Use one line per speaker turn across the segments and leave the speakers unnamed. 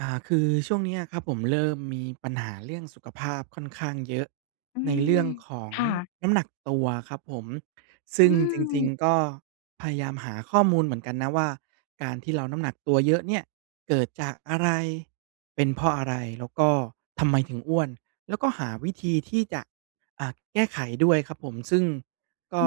อ่า คือช่วงนี้อะครับผม เริ่มมีปัญหาเรื่องสุขภาพค่อนข้างเยอะ
อื
ในเรื
ม
่องของ
ค่ะ
น้ำหนักตัวครับผม ซ
อ
ึ
ื
่งจริง
ม
ๆ ก็พยายามหาข้อมูลเหมือนกันนะว่า การที่เราน้ำหนักตัวเยอะเนี่ย เกิดจากอะไร? เป็นเพราะอะไร? แล้วก็ทำไมถึงอ้วน? แล้วก็หาวิธีที่จะ อ่า แก้ไขด้วยครับผม ซึ่งก
อื
็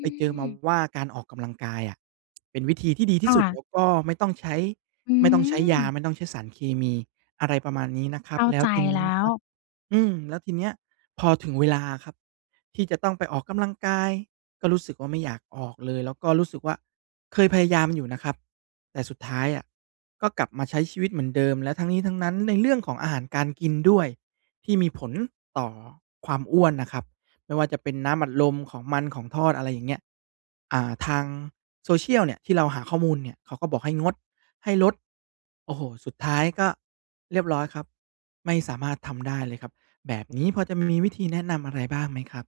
ไปเจอมา
ม
ว่า การออกกำลังกายอะเป็นวิธีที่ดีท
ค
ี่สุด
่ะ
แล้วก็ไม่ต้องใช้
อื
ไม่ต้องใช้ยา
ม
ไม่ต้องใช้สารเคมี อะไรประมาณนี้นะครั
เข
บ
้า
แล้
ใ
ว
จ
ทีนี
แล
้น
้
ะค
ว
รับ อืม แล้วทีเนี้ย พอถึงเวลาครับที่จะต้องไปออกกำลังกาย ก็รู้สึกว่าไม่อยากออกเลย แล้วก็รู้สึกว่า เคยพยายามอยู่นะครับ แต่สุดท้ายอะ ก็กลับมาใช้ชีวิตเหมือนเดิม แล้วทั้งนี้ทั้งนั้น ในเรื่องของอาหารการกินด้วย ที่มีผลต่อความอ้วนนะครับ ไม่ว่าจะเป็นน้ำอัดลม ของมัน ของทอด อะไรอย่างเงี้ย อ่า ทางโซเชียลเนี่ย ที่เราหาข้อมูลเนี่ย เขาก็บอกให้งด ให้ลด โอ้โฮ สุดท้ายก็เรียบร้อยครับ ไม่สามารถทำได้เลยครับ แบบนี้พอจะมีวิธีแนะนำอะไรบ้างไหมครับ?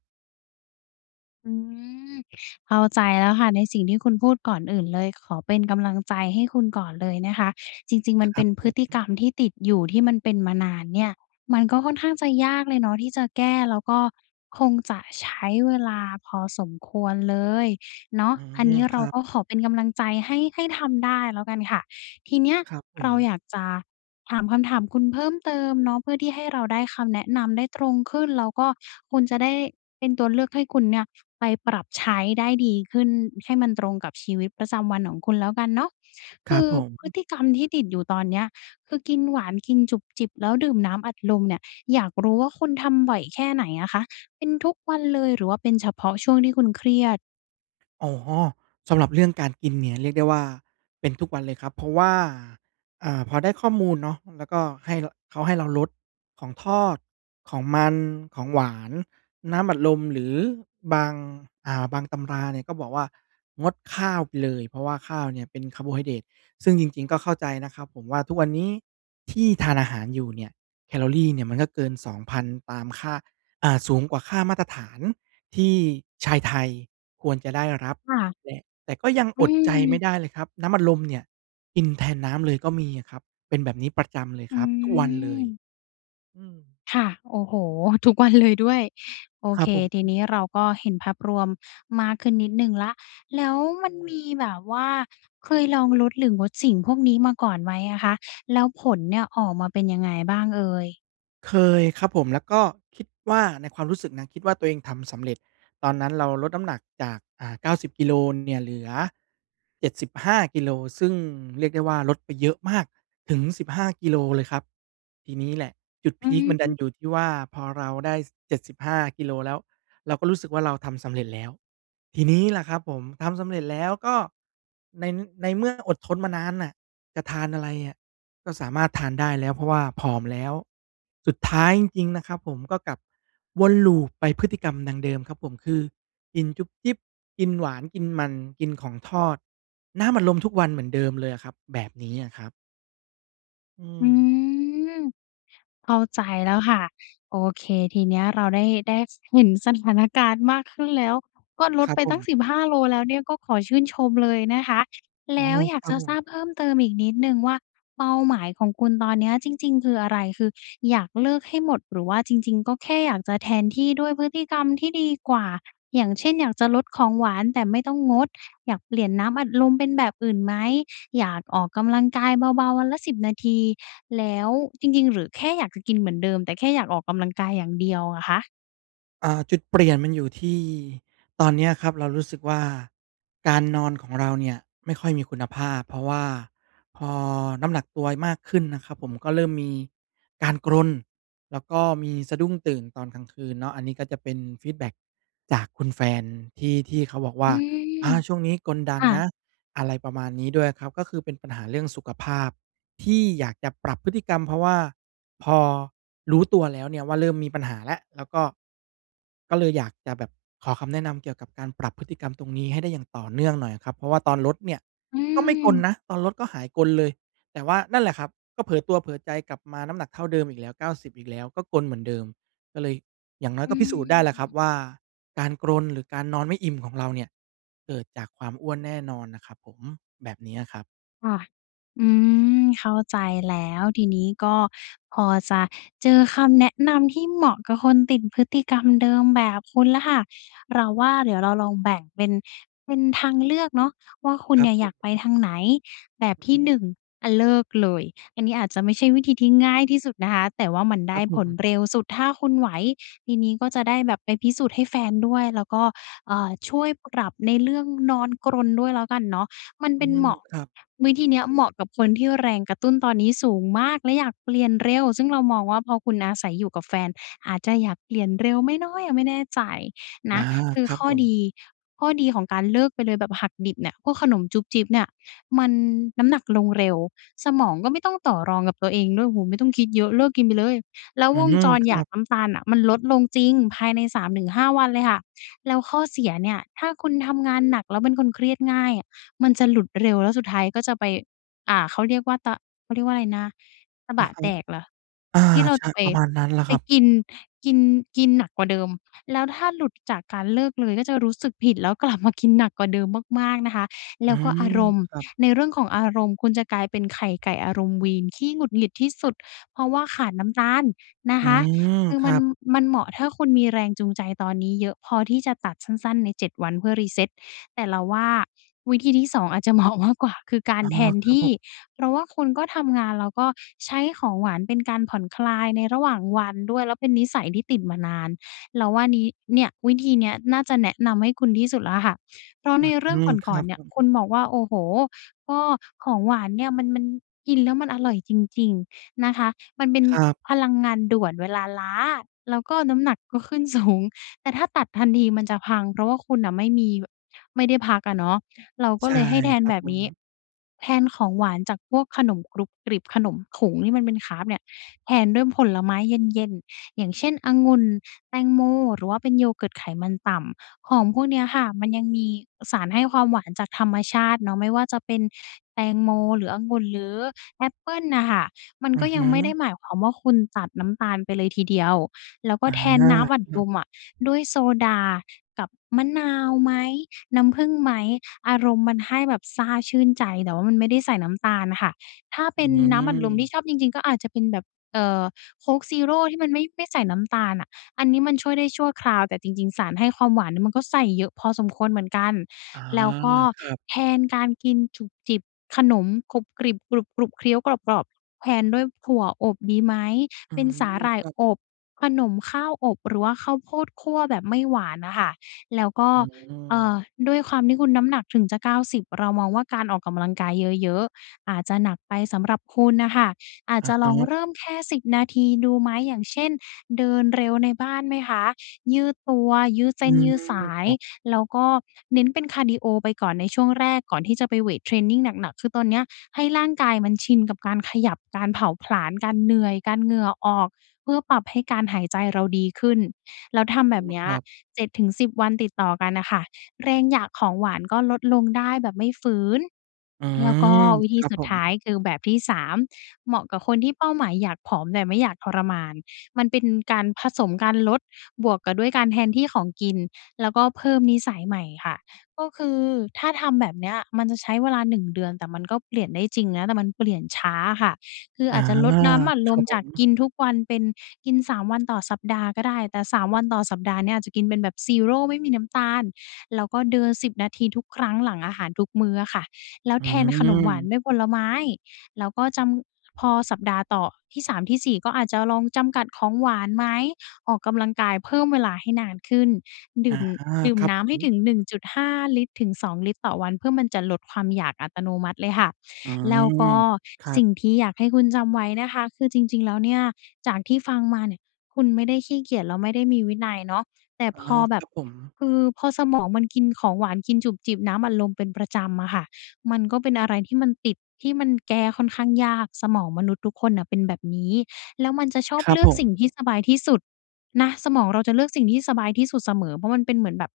อืม เข้าใจแล้วค่ะ ในสิ่งที่คุณพูด ก่อนอื่นเลยขอเป็นกำลังใจให้คุณก่อนเลยนะคะ จริง ๆ ม
ค
ัน
ร
เป
ั
็
บ
นพ
ผ
ฤติก
ม
รรมที่ติดอยู่ ที่มันเป็นมานานเนี่ย มันก็ค่อนข้างจะยากเลยเนาะที่จะแก้ แล้วก็คงจะใช้เวลาพอสมควรเลยเนาะ
อื
อันนี
ม
้
ค
เรา
รับ
ก็ขอเป็นกำลังใจให้ ให้ทำได้แล้วกันค่ะ ทีเนี้ย
ครับผ
เรา
ม
อยากจะถามคำถามคุณเพิ่มเติมเนาะ เพื่อที่ให้เราได้คำแนะนำได้ตรงขึ้น แล้วก็คุณจะได้เป็นตัวเลือกให้คุณเนี่ย ไปปรับใช้ได้ดีขึ้น ให้มันตรงกับชีวิตประจำวันของคุณแล้วกันเนาะ
ค
ค
รั
ื
บ
อ
ผ
พฤ
ม
ติกรรมที่ติดอยู่ตอนเนี้ย คือกินหวาน กินจุบจิบ แล้วดื่มน้ำอัดลมเนี่ย อยากรู้ว่าคุณทำบ่อยแค่ไหนอะคะ? เป็นทุกวันเลย หรือว่าเป็นเฉพาะช่วงที่คุณเครียด?
อ๋อ สำหรับเรื่องการกินเนี่ย เรียกได้ว่า เป็นทุกวันเลยครับ เพราะว่า อ่า พอได้ข้อมูลเนาะ เออ แล้วก็ให้ ล เขาให้เราลดของทอด ของมัน ของหวาน น้ำอัดลม หรือบาง อ่า บางตำราเนี่ย ก็บอกว่า งดข้าวไปเลย เพราะว่าข้าวเนี่ยเป็นคาร์โบไฮเดรต ซึ่งจริง ๆ ก็เข้าใจนะครับผมว่า ทุกวันนี้ที่ทานอาหารอยู่เนี่ย แคลอรีเนี่ย มันก็เกิน 2,000 ตามค่า อ่า สูงกว่าค่ามาตรฐาน ที่ชายไทยควรจะได้รับ
ค่ะ
และ แต่ก็ยัง
อื
อดใจไม
ม
่ได้เลยครับ น้ำอัดลมเนี่ยกินแทนน้ำเลยก็มีอะครับ เป็นแบบนี้ประจำเลย
อื
ครับ ทุกวันเลย
ม
อืม
ค่ะ โอ้โฮ ทุกวันเลยด้วย โอ
คร
เค
ับผ
ที
ม
นี้เราก็เห็นภาพรวมมากขึ้นนิดหนึ่งแล้ว แล้วมันมีแบบว่าเคยลองลดหรืองดสิ่งพวกนี้มาก่อนไหมอะคะ? แล้วผลเนี่ย ออกมาเป็นยังไงบ้างเอ่ย?
เคยครับผม แล้วก็คิดว่าในความรู้สึกนะ คิดว่าตัวเองทำสำเร็จ ตอนนั้นเราลดน้ำหนักจาก อ่า 90 กิโล น เนี่ย เหลือ 75 กิโล ซึ่งเรียกได้ว่าลดไปเยอะมาก ถึง 15 กิโลเลยครับ ทีนี้แหละจุด
อ
พ
ื
ีกมันดัน
ม
อยู่ที่ว่า พอเราได้ ส 75 กิโลแล้ว เราก็รู้สึกว่าเราทำสำเร็จแล้ว ทีนี้ล่ะครับผม ทำสำเร็จแล้วก็ใน ในเมื่ออดทนมานานน่ะ จะทานอะไรอะ ก็สามารถทานได้แล้ว เพราะว่าผอมแล้ว สุดท้ายจริง ๆ นะครับ ผมก็กลับวนลูปไปพฤติกรรมดังเดิมครับผม คือ กินจุบจิบ กินหวาน กินมัน กินของทอด น้ำอัดลมทุกวันเหมือนเดิมเลยอะครับ แบบนี้อะครับ อื
อื
ม
ม เข้าใจแล้วค่ะ โอเค ทีเนี้ยเราได้ ได้ เห็นสถานการณ์มากขึ้นแล้ว ก็ล
ค
ด
รับ
ไป
ผ
ตั้ง
ม
15 โลแล้วเนี่ย ก็ขอชื่นชมเลยนะคะ
อ๋
แล
อ
้วอย
ค
าก
รั
จ
บ
ะ
ผ
ทรา
ม
บเพิ่มเติมอีกนิดหนึ่งว่า เป้าหมายของคุณตอนเนี้ยจริง ๆ คืออะไร คืออยากเลิกให้หมด หรือว่าจริง ๆ ก็แค่อยากจะแทนที่ด้วยพฤติกรรมที่ดีกว่า อย่างเช่น อยากจะลดของหวานแต่ไม่ต้องงด อยากเปลี่ยนน้ำอัดลมเป็นแบบอื่นไหม? อยากออกกำลังกายเบาๆ วันละ 10 นาที แล้ว จริง ๆ หรือแค่อยากจะกินเหมือนเดิม แต่แค่อยากออกกำลังกายอย่างเดียวอะคะ?
อ่า จุดเปลี่ยนมันอยู่ที่ ตอนเนี้ยครับเรารู้สึกว่า การนอนของเราเนี่ยไม่ค่อยมีคุณภาพ เพราะว่าพอน้ำหนักตัวมากขึ้นนะครับผม ก็เริ่มมีการกรน แล้วก็มีสะดุ้งตื่นตอนกลางคืนเนาะ อันนี้ก็จะเป็นฟีดแบ็กจากคุณแฟนที่ ที่เขาบอกว
อื
่า
ม
"อ่า ช่วงนี้กรนดั
ค
ง
่
น
ะ
ะ" อะไรประมาณนี้ด้วยครับ ก็คือเป็นปัญหาเรื่องสุขภาพที่อยากจะปรับพฤติกรรม เพราะว่าพอรู้ตัวแล้วเนี่ยว่าเริ่มมีปัญหาและ แล้วก็ ก็เลยอยากจะแบบขอคำแนะนำ เกี่ยวกับการปรับพฤติกรรมตรงนี้ให้ได้อย่างต่อเนื่องหน่อยครับ เพราะว่าตอนลดเนี่ย
อื
ก็ไม่กร
ม
นนะ ตอนลดก็หายกรนเลย แต่ว่า นั่นแหละครับ ก็เผลอตัวเผลอใจกลับมาน้ำหนักเท่าเดิมอีกแล้ว 90 อีกแล้ว ก็กรนเหมือนเดิม ก็เลย อย่างน้อ
อ
ย
ื
ก็พิสูจน์ได้แหละครั
ม
บว่า การกรนหรือการนอนไม่อิ่มของเราเนี่ย เกิดจากความอ้วนแน่นอนนะครับผม แบบนี้อะครับ
ค่ะ อืม เข้าใจแล้ว ทีนี้ก็พอจะเจอคำแนะนำที่เหมาะกับคนติดพฤติกรรมเดิมแบบคุณแล้วค่ะ เราว่าเดี๋ยวเราลองแบ่งเป็น เป็นทางเลือกเนาะ ว่าคุ
ค
ณ
รั
เนี
บ
่ย
ผ
อยากไป
ม
ทางไหน แบบท
อ
ี่
ืม
1 อะเลิกเลย อันนี้อาจจะไม่ใช่วิธีที่ง่ายที่สุดนะคะ แต่ว่ามันไ
ค
ด
ร
้
ับผ
ผล
ม
เร็วสุดถ้าคุณไหว ทีนี้ก็จะได้แบบไปพิสูจน์ให้แฟนด้วย แล้วก็ เอ่อ ช่วยปรับในเรื่องนอนกรนด้วยแล้วกันเนาะ มัน
อื
เป็น
ม
เหมาะ
ครับ
วิธีเนี้ยเหมาะกับคนที่แรงกระตุ้นตอนนี้สูงมากและอยากเปลี่ยนเร็ว ซึ่งเรามองว่าพอคุณอาศัยอยู่กับแฟน อาจจะอยากเปลี่ยนเร็วไหมเนาะ ยังไม่แน่ใจน
อ
ะ
า
คื
ค
อ
รับ
ข้อ
ผม
ดี ข้อดีของการเลิกไปเลยแบบหักดิบเนี่ย พวกขนมจุบจิบเนี่ย มัน น้ำหนักลงเร็ว สมองก็ไม่ต้องต่อรองกับตัวเองด้วย โอ้โฮ ไม่ต้องคิดเยอะ เลิกกินไปเลย แล้ว
อื
วง
ม
จร
ค
อ
ร
ย
ั
าก
บ
น้ำตาลน่ะ มันลดลงจริงภายใน 3-5 วันเลยค่ะ แล้วข้อเสียเนี่ย ถ้าคุณทำงานหนักแล้วเป็นคนเครียดง่าย มันจะหลุดเร็วแล้วสุดท้ายก็จะไป อ่า เขาเรียกว่าตะ เขาเรียกว่าอะไรนะ ตบ
อะ
ะ
ฮะ
แตกเหรอ?
อา
ที่เรา
ใช
จะ
่
ไป
ประมาณนั้นแหละ
ไป
ครับ
กิน กิน กินหนักกว่าเดิม แล้วถ้าหลุดจากการเลิกเลยก็จะรู้สึกผิด แล้ว กลับ มากินหนักกว่าเดิมมาก ๆ นะคะ แ
อ
ล
ื
้วก็อา
ม
รมณ์
ครับ
ในเรื่องของอารมณ์ คุณจะกลายเป็นไข่ไก่อารมณ์วีน ขี้หงุดหงิดที่สุด เพราะว่าขาดน้ำตาลนะ
อื
คะ
ม
คือ
ค
ม
ร
ั
ั
น
บ
มันเหมาะถ้าคุณมีแรงจูงใจตอนนี้เยอะพอที่จะตัดสั้น ๆ ใน 7 วันเพื่อ reset แต่เราว่า วิธีที่ 2 อาจจะเหมาะมากกว่า คือ กา
อ๋
ร
อ
แทน
คร
ท
ับ
ี
ผ
่
ม
เพราะว่าคุณก็ทำงาน แล้วก็ใช้ของหวานเป็นการผ่อนคลายในระหว่างวันด้วย แล้วเป็นนิสัยที่ติดมานาน เราว่านี้ เนี่ย วิธีเนี้ยน่าจะแนะนำให้คุณที่สุดแล้วค่ะ เพราะ
อ
ในเรื
ื
่อง
ม ค
ก่
ร
อ
ั
น
บ
ๆ เนี
ผ
่ย คุณ
ม
บอกว่า โอ้โฮ ก็ของหวานเนี่ยมัน มันกินแล้วมันอร่อยจริง ๆ นะคะ มันเป็น
ครับ
พลังงานด่วนเวลาล้า แล้วก็น้ำหนักก็ขึ้น สูง แต่ถ้าตัดทันทีมันจะพัง เพราะว่าคุณน่ะไม่มี บ ไม่ได้พักอะเนาะ เราก็
ใช่
เลยให้แท
ค
น
รับ
แบบ
ผ
นี้
ม
แทนของหวานจากพวกขนมกรุบกริบ ขนมถุงที่มันเป็นคาร์บเนี่ย แทนด้วยผลไม้เย็น ๆ อย่างเช่น องุ่น แตงโม หรือว่าเป็น yogurt ไขมันต่ำ ของพวกเนี้ยค่ะมันยังมีสารให้ความหวานจากธรรมชาติเนาะ ไม่ว่าจะเป็นแตงโม หรือองุ่น หรือแอปเปิ้ลน่ะค่ะ มัน
อื
ก็
อฮ
ยัง
ึ
ไม่ได้หมายความว่าคุณตัดน้ำตาลไปเลยทีเดียว แล้วก็
อา
แท
ค
นน้ำอัด
ร
ล
ับ
มอะด้วยโซดากับมะนาวไหม? น้ำผึ้งไหม? อารมณ์มันให้แบบซ่าชื่นใจ แต่ว่ามันไม่ได้ใส่น้ำตาลน่ะค่ะ ถ้าเ
อ
ป
ื
็นน้ำอัดลมที
ม
่ชอบจริง ๆ ก็อาจจะเป็นแบบ เอ่อ โค้กซีโร่ที่มันไม่ ไม่ใส่น้ำตาลอะ อันนี้มันช่วยได้ชั่วคราว แต่จริง ๆ สารให้ความหวานมันก็ใส่เยอะพอสมควรเหมือนกัน
อา
แล้วก็
ครับ
แทนการกินจุบจิบ ขนมกรุบกริบ กรุบ ๆ เคี้ยวกรอบ ๆ แทนด้วยถั่วอบดีไหม?
อื
เป็น
ม
สาหร่า
ค
ย
รับ
อบ ขนมข้าวอบ หรือว่าข้าวโพดคั่วแบบไม่หวานน่ะค่ะ แล้วก็
อื
เอ่
ม
อ ด้วยความที่คุณน้ำหนักถึงจะ 90 เรามองว่าการออกกำลังกายเยอะ ๆ อาจจะหนักไปสำหรับคุณน่ะค่ะ อาจ
อ
จ
ะ
ะล
ฮ
อง
ะ
เริ่มแค่ 10 นาทีดูไหม อย่างเช่น เดินเร็วในบ้านไหมคะ? ยืดตัว ยืดเส
อื
้นยื
ม
ดสา
ค
ย
รับ
แล้วก็เน้นเป็นคาร์ดีโอไปก่อนในช่วงแรก ก่อนที่จะไปเวทเทรนนิงหนัก ๆ คือตอนเนี้ยให้ร่างกายมันชินกับการขยับ การเผาผลาญ การเหนื่อย การเหงื่อออก เพื่อปรับให้การหายใจเราดีขึ้น แล้วทำ
อื
แบบ
อ
เนี้ย
ครับ
7-10 วันติดต่อกันน่ะค่ะ แรงอยากของหวานก็ลดลงได้แบบไม่ฝืน
อื
แล้วก็
ม
วิธี
ครั
ส
บ
ุ
ผ
ดท
ม
้ายคือแบบที่ 3 เหมาะกับคนที่เป้าหมายอยากผอม แต่ไม่อยากทรมาน มันเป็นการผสมการลดบวกกับด้วยการแทนที่ของกิน แล้วก็เพิ่มนิสัยใหม่ค่ะ ก็คือถ้าทำแบบเนี้ยมันจะใช้เวลา 1 เดือน แต่มันก็เปลี่ยนได้จริงนะ แต่มันเปลี่ยนช้าอะค่ะ คือ
อ
อ
า
าจจะลดน้ำอัด
ค
ล
ร
ม
ับผ
จาก
ม
กินทุกวันเป็นกิน 3 วันต่อสัปดาห์ก็ได้ แต่ 3 วันต่อสัปดาห์เนี่ยอาจจะกินเป็นแบบซีโร่ไม่มีน้ำตาล แล้วก็เดิน 10 นาทีทุกครั้งหลังอาหารทุกมื้ออะค่ะ แล้ว
อื
แทนขนมหวาน
ม
ด้วยผลไม้ แล้วก็จำ พอสัปดาห์ต่อ ที่ 3 ที่ 4 ก็อาจจะลองจำกัดของหวานไหม? ออกกำลังกายเพิ่มเวลาให้นานขึ้น ด
อ๋
ื
อ
่ม ดื่ม
ครั
น
บ
้
ผ
ำให้
ม
ถึง 1.5 ลิตร ถึง 2 ลิตรต่อวัน เพื่อมันจะลดความอยากอัตโนมัติเลยค่ะ
อื
แล้ว
ม
ก็
ครั
สิ
บ
่งที่อยากให้คุณจำไว้นะคะ คือจริง ๆ แล้วเนี่ย จากที่ฟังมาเนี่ย คุณไม่ได้ขี้เกียจ แล้วไม่ได้มีวินัยเนาะ แต่
อา
พอแบ
ค
บ
รับผม
คือพอสมองมันกินของหวาน กินจุบจิบน้ำอัดลมเป็นประจำอะค่ะ มันก็เป็นอะไรที่มันติด ที่มันแก้ค่อนข้างยาก สมองมนุษย์ทุกคนน่ะเป็นแบบนี้ แล้วมันจะชอบ
ครั
เล
บ
ือ
ผ
กสิ่งที่
ม
สบายที่สุดนะ สมองเราจะเลือกสิ่งที่สบายที่สุดเสมอ เพราะมันเป็นเหมือนแบบ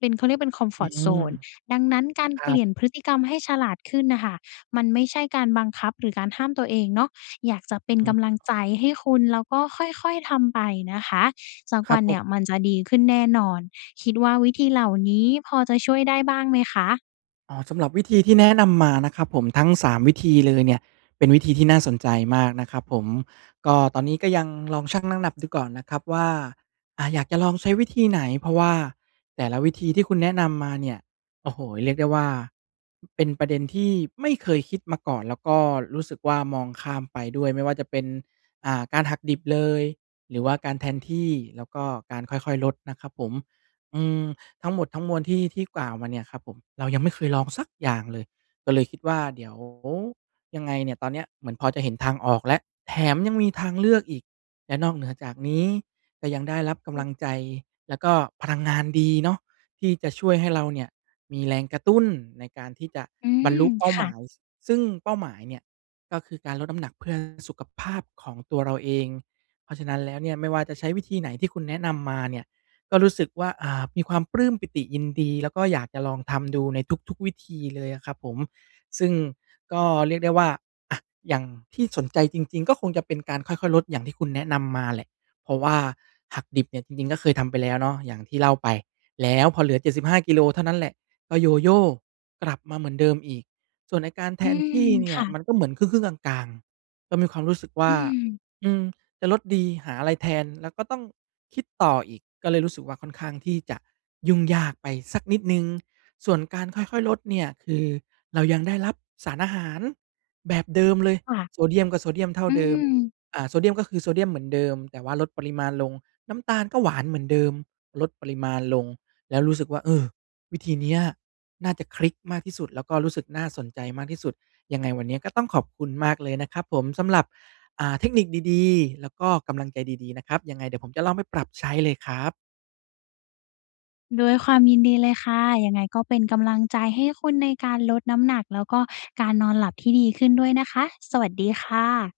เป็น เขาเรียกเป็น
อื
comfort
ม
zone ดังนั้นการ
คร
เป
ั
ลี
บ
่ยนพฤติกรรมให้ฉลาดขึ้นน่ะค่ะ มันไม่ใช่การบังคับหรือการห้ามตัวเองเนาะ อยากจะเป็น
อ
ก
ืม
ำลังใจให้คุณ แล้วก็ค่อย ๆ ทำไปนะคะ สัก
คร
ว
ั
ั
บ
น
ผ
เนี่
ม
ยมันจะดีขึ้นแน่นอน คิดว่าวิธีเหล่านี้พอจะช่วยได้บ้างไหมคะ?
อ๋อ สำหรับวิธีที่แนะนำมานะครับผม ทั้ง 3 วิธีเลยเนี่ย เป็นวิธีที่น่าสนใจมากนะครับผม ก็ตอนนี้ก็ยังลองชั่งน้ำหนักดูก่อนนะครับว่า อ่า อยากจะลองใช้วิธีไหน? เพราะว่าแต่ละวิธีที่คุณแนะนำมาเนี่ย โอ้โฮ เรียกได้ว่า เป็นประเด็นที่ไม่เคยคิดมาก่อน แล้วก็รู้สึกว่า มองข้ามไปด้วย ไม่ว่าจะเป็น อ่า การหักดิบเลยหรือว่าการแทนที่ แล้วก็การค่อย ๆ ลดนะครับผม อืม ทั้งหมดทั้งมวลที่ ที่กล่าวมาเนี่ยครับผม เรายังไม่เคยลองสักอย่างเลย ก็เลยคิดว่า เดี๋ยวยังไงเนี่ยตอนเนี้ยเหมือนพอจะเห็นทางออกแล้ว แถมยังมีทางเลือกอีก และนอกเหนือจากนี้ก็ยังได้รับก
อื
ำลั
ม
งใจ แล้วก็พลังงานดีเนาะ ที่จะช่วยให้เราเนี่ยมีแรงกระตุ้นในการที่จะ
อื
บรร
ม
ลุเป้า
ค
ห
่
ม
ะ
าย ซ ซึ่งเป้าหมายเนี่ย ก็คือการลดน้ำหนักเพื่อสุขภาพของตัวเราเอง เพราะฉะนั้นแล้วเนี่ย ไม่ว่าจะใช้วิธีไหนที่คุณแนะนำมาเนี่ยก็รู้สึกว่า อ่า มีความปลื้มปีติยินดี แล้วก็อยากจะลองทำดูในทุก ๆ วิธีเลยอะครับผม ซึ่งก็เรียกได้ว่า อะ อย่างที่สนใจจริง ๆ ก็คงจะเป็นการค่อย ๆ ลดอย่างที่คุณแนะนำมาแหละ เพราะว่าหักดิบเนี่ยจริง ๆ ก็เคยทำไปแล้วเนาะ อย่างที่เล่าไป แล้วพอเหลือ 75 กิโลเท่านั้นแหละ ก็ Yoyo กลับมาเหมือนเดิมอีก ส่วนไอ้การแ
อ
ท
ื
นท
ม
ี่เน
ค
ี่ย
่ะ
มันก็เหมือนครึ่ง ๆ กลาง ๆ ก็มีความรู้สึกว
อ
่
ื
า
ม
อืม จะลดดี หาอะไรแทนแล้วก็ต้องคิดต่ออีก ก็เลยรู้สึกว่า ค่อนข้างที่จะยุ่งยากไปสักนิดหนึ่ง ส่วนการค่อย ๆ ลดเนี่ย คือเรายังได้รับสารอาหารแบบเดิมเลย
ค่ะ
โซเดียมก็โซเดียมเท่า
อื
เดิม
ม
เอ่อ โซเดียม ก็คือ โซเดียมเหมือนเดิมแต่ว่าลดปริมาณลง น้ำตาลก็หวานเหมือนเดิม ลดปริมาณลง แล้วรู้สึกว่า เออ วิธีเนี้ย น่าจะคลิกมากที่สุด แล้วก็รู้สึกน่าสนใจมากที่สุด ยังไงวันเนี้ยก็ต้องขอบคุณมากเลยนะครับผมสำหรับ อ่า เทคนิคดี ๆ แล้วก็กำลังใจดี ๆ นะครับ ยังไงเดี๋ยวผมจะลองไปปรับใช้เลยครับ
ด้วยความยินดีเลยค่ะ ยังไงก็เป็นกำลังใจให้คุณในการลดน้ำหนักแล้วก็การนอนหลับที่ดีขึ้นด้วยนะคะ สวัสดีค่ะ